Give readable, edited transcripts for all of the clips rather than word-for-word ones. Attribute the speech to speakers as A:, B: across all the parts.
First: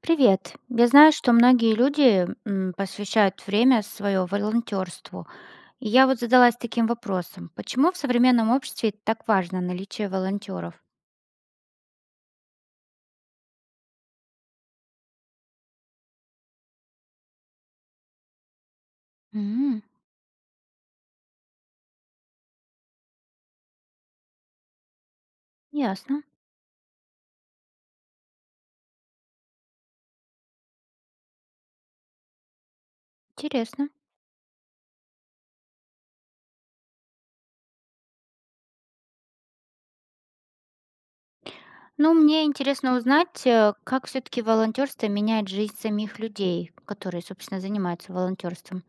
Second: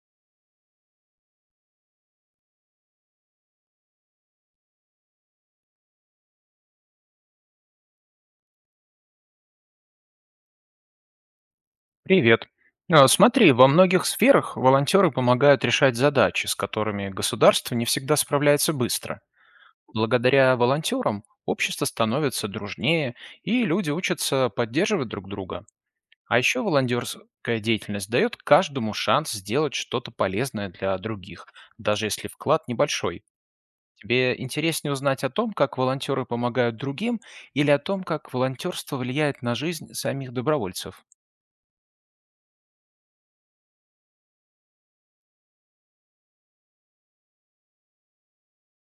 A: Привет. Я знаю, что многие люди посвящают время свое волонтерству. И я вот задалась таким вопросом. Почему в современном обществе так важно наличие волонтеров?
B: Привет. Смотри, во многих сферах волонтеры помогают решать задачи, с которыми государство не всегда справляется быстро.
A: М,
B: Благодаря волонтерам общество становится дружнее, и люди учатся поддерживать друг друга.
A: ясно.
B: А еще волонтерская деятельность дает каждому шанс сделать что-то полезное для других, даже если вклад небольшой.
A: Интересно.
B: Тебе интереснее узнать о том, как волонтеры помогают другим, или о том, как волонтерство влияет на жизнь самих добровольцев?
A: Ну, мне интересно узнать, как все-таки волонтерство меняет жизнь самих людей, которые, собственно, занимаются волонтерством.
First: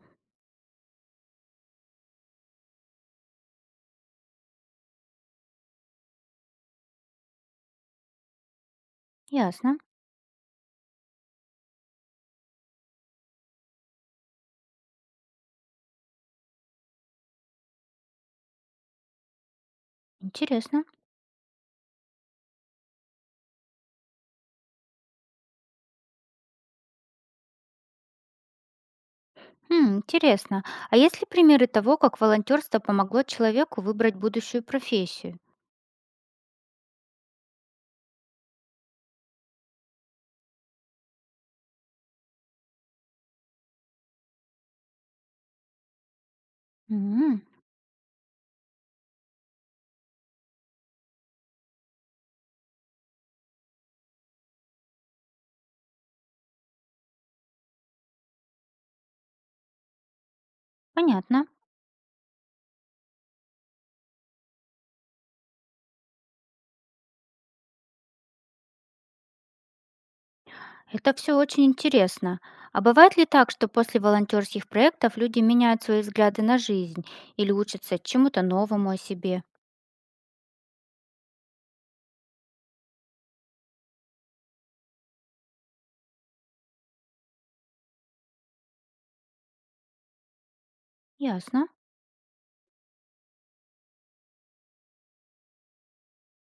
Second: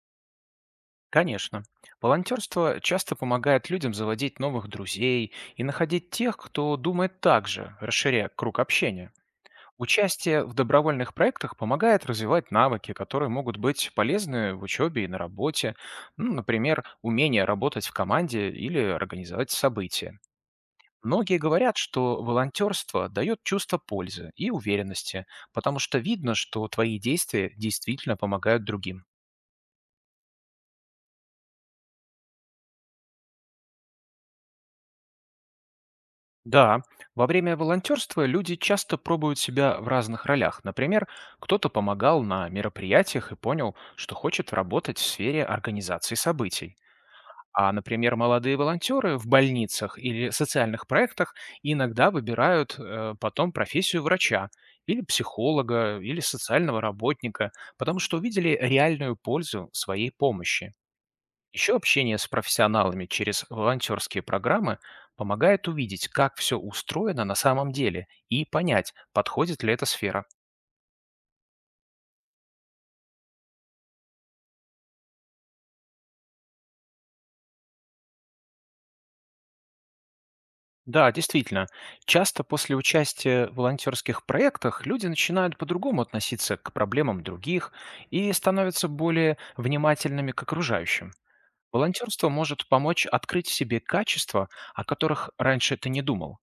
B: Конечно. Волонтерство часто помогает людям заводить новых друзей и находить тех, кто думает так же, расширяя круг общения.
A: Ясно.
B: Участие в добровольных проектах помогает развивать навыки, которые могут быть полезны в учебе и на работе, ну, например, умение работать в команде или организовать события.
A: Интересно.
B: Многие говорят, что волонтерство дает чувство пользы и уверенности, потому что видно, что твои действия действительно помогают другим.
A: М, интересно. А есть ли примеры того, как волонтерство помогло человеку выбрать будущую профессию?
B: Да, во время волонтерства люди часто пробуют себя в разных ролях. Например, кто-то помогал на мероприятиях и понял, что хочет работать в сфере организации событий.
A: М,
B: А, например, молодые волонтеры в больницах или социальных проектах иногда выбирают потом профессию врача или психолога, или социального работника, потому что увидели реальную пользу своей помощи.
A: понятно.
B: Еще общение с профессионалами через волонтерские программы помогает увидеть, как все устроено на самом деле и понять, подходит ли эта сфера.
A: Это все очень интересно. А бывает ли так, что после волонтерских проектов люди меняют свои взгляды на жизнь или учатся чему-то новому о себе?
B: Да, действительно, часто после участия в волонтерских проектах люди начинают по-другому относиться к проблемам других и становятся более внимательными к окружающим.
A: Ясно.
B: Волонтерство может помочь открыть в себе качества, о которых раньше ты не думал.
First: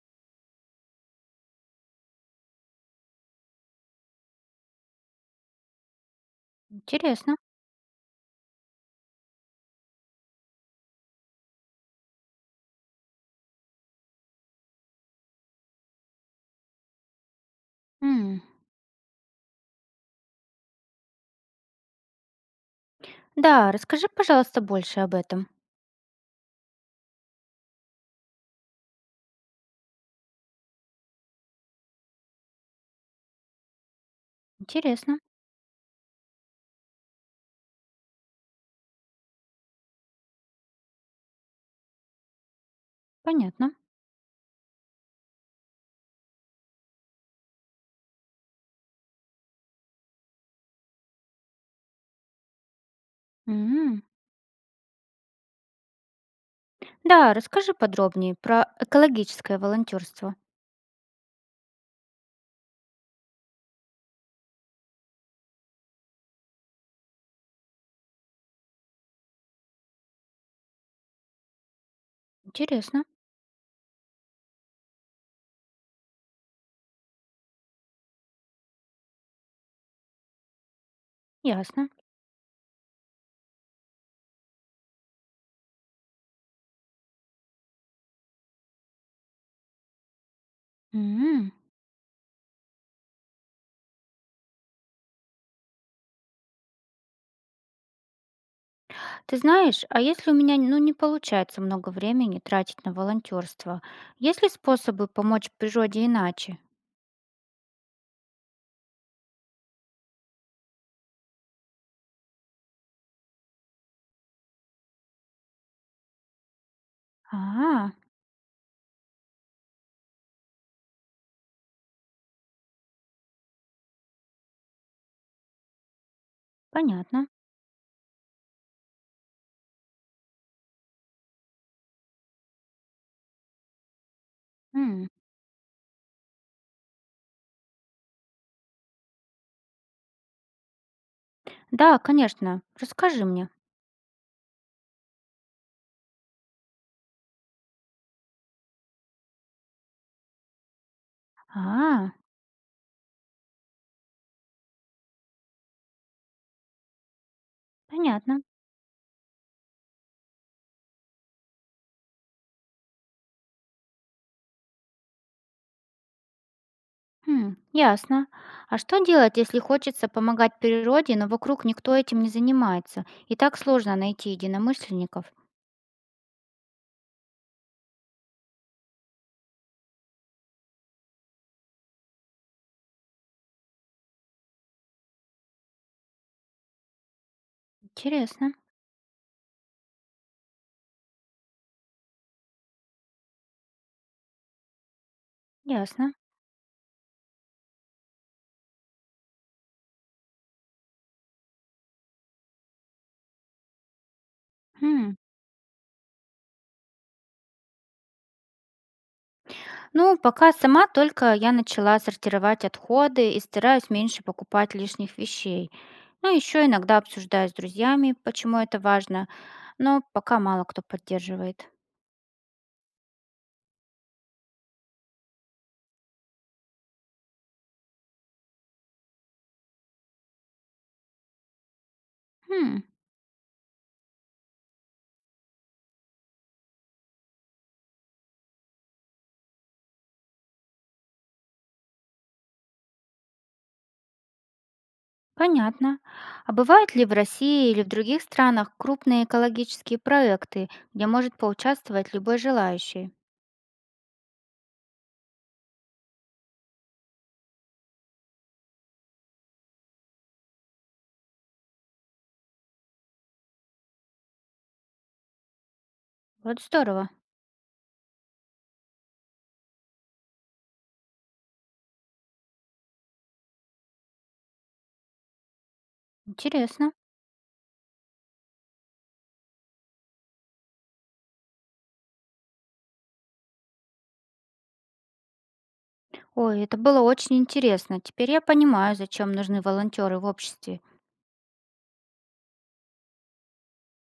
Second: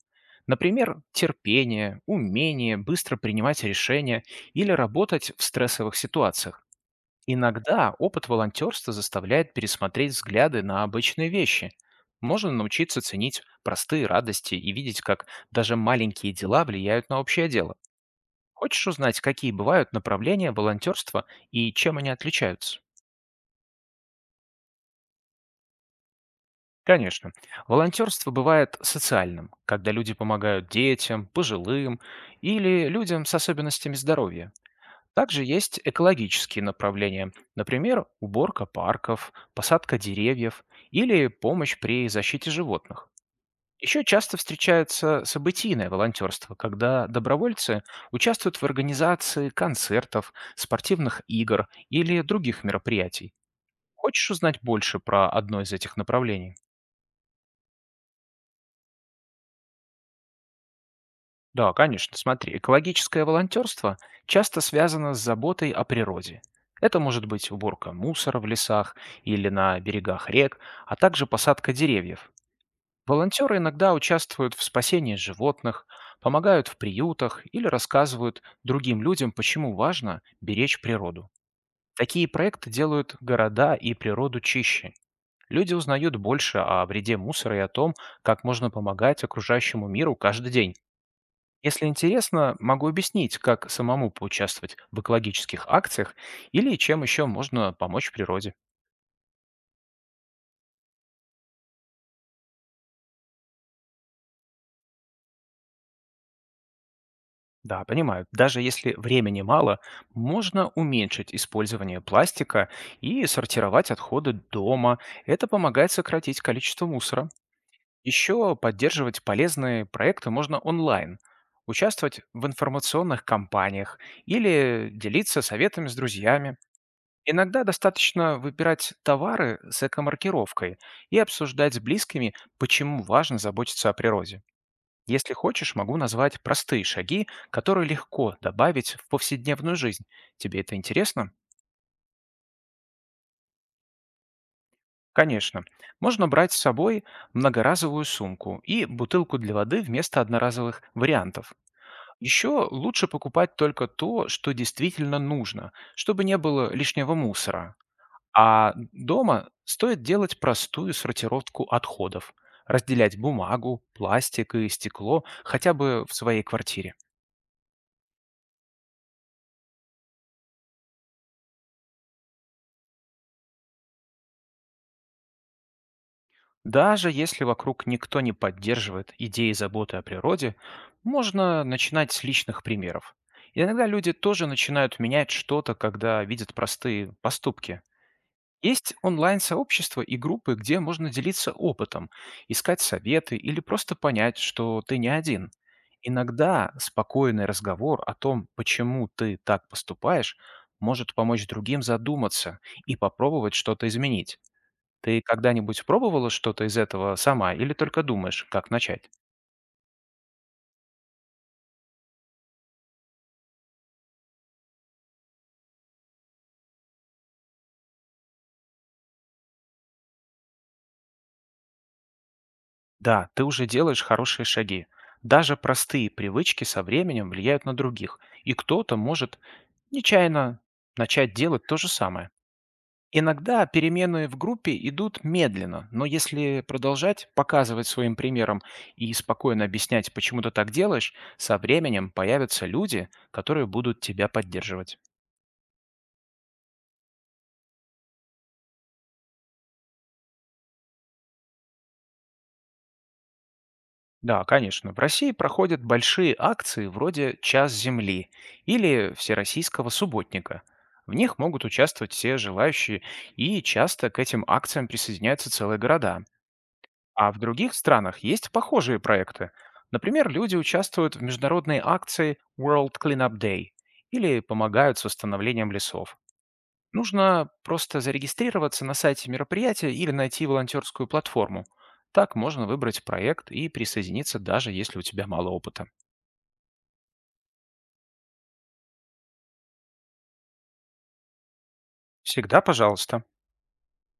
B: Например, терпение, умение быстро принимать решения или работать в стрессовых ситуациях.
A: Интересно.
B: Иногда опыт волонтерства заставляет пересмотреть взгляды на обычные вещи. Можно научиться ценить простые радости и видеть, как даже маленькие дела влияют на общее дело.
A: М.
B: Хочешь узнать, какие бывают направления волонтерства и чем они отличаются?
A: Да, расскажи, пожалуйста, больше об этом.
B: Конечно. Волонтерство бывает социальным, когда люди помогают детям, пожилым или людям с особенностями здоровья.
A: Интересно.
B: Также есть экологические направления, например, уборка парков, посадка деревьев или помощь при защите животных.
A: Понятно.
B: Еще часто встречается событийное волонтерство, когда добровольцы участвуют в организации концертов, спортивных игр или других мероприятий.
A: М.
B: Хочешь узнать больше про одно из этих направлений?
A: Да, расскажи подробнее про экологическое волонтерство.
B: Да, конечно. Смотри, экологическое волонтерство часто связано с заботой о природе. Это может быть уборка мусора в лесах или на берегах рек, а также посадка деревьев.
A: Интересно.
B: Волонтеры иногда участвуют в спасении животных, помогают в приютах или рассказывают другим людям, почему важно беречь природу.
A: Ясно.
B: Такие проекты делают города и природу чище. Люди узнают больше о вреде мусора и о том, как можно помогать окружающему миру каждый день.
A: М.
B: Если интересно, могу объяснить, как самому поучаствовать в экологических акциях или чем еще можно помочь природе.
A: Ты знаешь, а если у меня ну, не получается много времени тратить на волонтерство, есть ли способы помочь природе иначе?
B: Да, понимаю, даже если времени мало, можно уменьшить использование пластика и сортировать отходы дома. Это помогает сократить количество мусора.
A: А,
B: Еще поддерживать полезные проекты можно онлайн, участвовать в информационных кампаниях или делиться советами с друзьями.
A: понятно.
B: Иногда достаточно выбирать товары с эко-маркировкой и обсуждать с близкими, почему важно заботиться о природе.
A: М.
B: Если хочешь, могу назвать простые шаги, которые легко добавить в повседневную жизнь. Тебе это интересно?
A: Да, конечно. Расскажи мне.
B: Конечно. Можно брать с собой многоразовую сумку и бутылку для воды вместо одноразовых вариантов.
A: А,
B: Еще лучше покупать только то, что действительно нужно, чтобы не было лишнего мусора.
A: понятно.
B: А дома стоит делать простую сортировку отходов, разделять бумагу, пластик и стекло хотя бы в своей квартире.
A: М, ясно. А что делать, если хочется помогать природе, но вокруг никто этим не занимается? И так сложно найти единомышленников.
B: Даже если вокруг никто не поддерживает идеи заботы о природе, можно начинать с личных примеров. Иногда люди тоже начинают менять что-то, когда видят простые поступки.
A: Интересно.
B: Есть онлайн-сообщества и группы, где можно делиться опытом, искать советы или просто понять, что ты не один.
A: Ясно.
B: Иногда спокойный разговор о том, почему ты так поступаешь, может помочь другим задуматься и попробовать что-то изменить.
A: М.
B: Ты когда-нибудь пробовала что-то из этого сама или только думаешь, как начать?
A: Ну, пока сама только я начала сортировать отходы и стараюсь меньше покупать лишних вещей. Ну, еще иногда обсуждаю с друзьями, почему это важно, но пока мало кто поддерживает.
B: Да, ты уже делаешь хорошие шаги. Даже простые привычки со временем влияют на других, и кто-то может нечаянно начать делать то же самое.
A: Хм.
B: Иногда перемены в группе идут медленно, но если продолжать показывать своим примером и спокойно объяснять, почему ты так делаешь, со временем появятся люди, которые будут тебя поддерживать.
A: Понятно. А бывают ли в России или в других странах крупные экологические проекты, где может поучаствовать любой желающий?
B: Да, конечно. В России проходят большие акции вроде «Час земли» или «Всероссийского субботника». В них могут участвовать все желающие, и часто к этим акциям присоединяются целые города.
A: Вот здорово,
B: А в других странах есть похожие проекты. Например, люди участвуют в международной акции World Cleanup Day или помогают с восстановлением лесов.
A: интересно.
B: Нужно просто зарегистрироваться на сайте мероприятия или найти волонтерскую платформу. Так можно выбрать проект и присоединиться, даже если у тебя мало опыта.
A: Ой, это было очень интересно. Теперь я понимаю, зачем нужны волонтеры в обществе.
B: Всегда пожалуйста.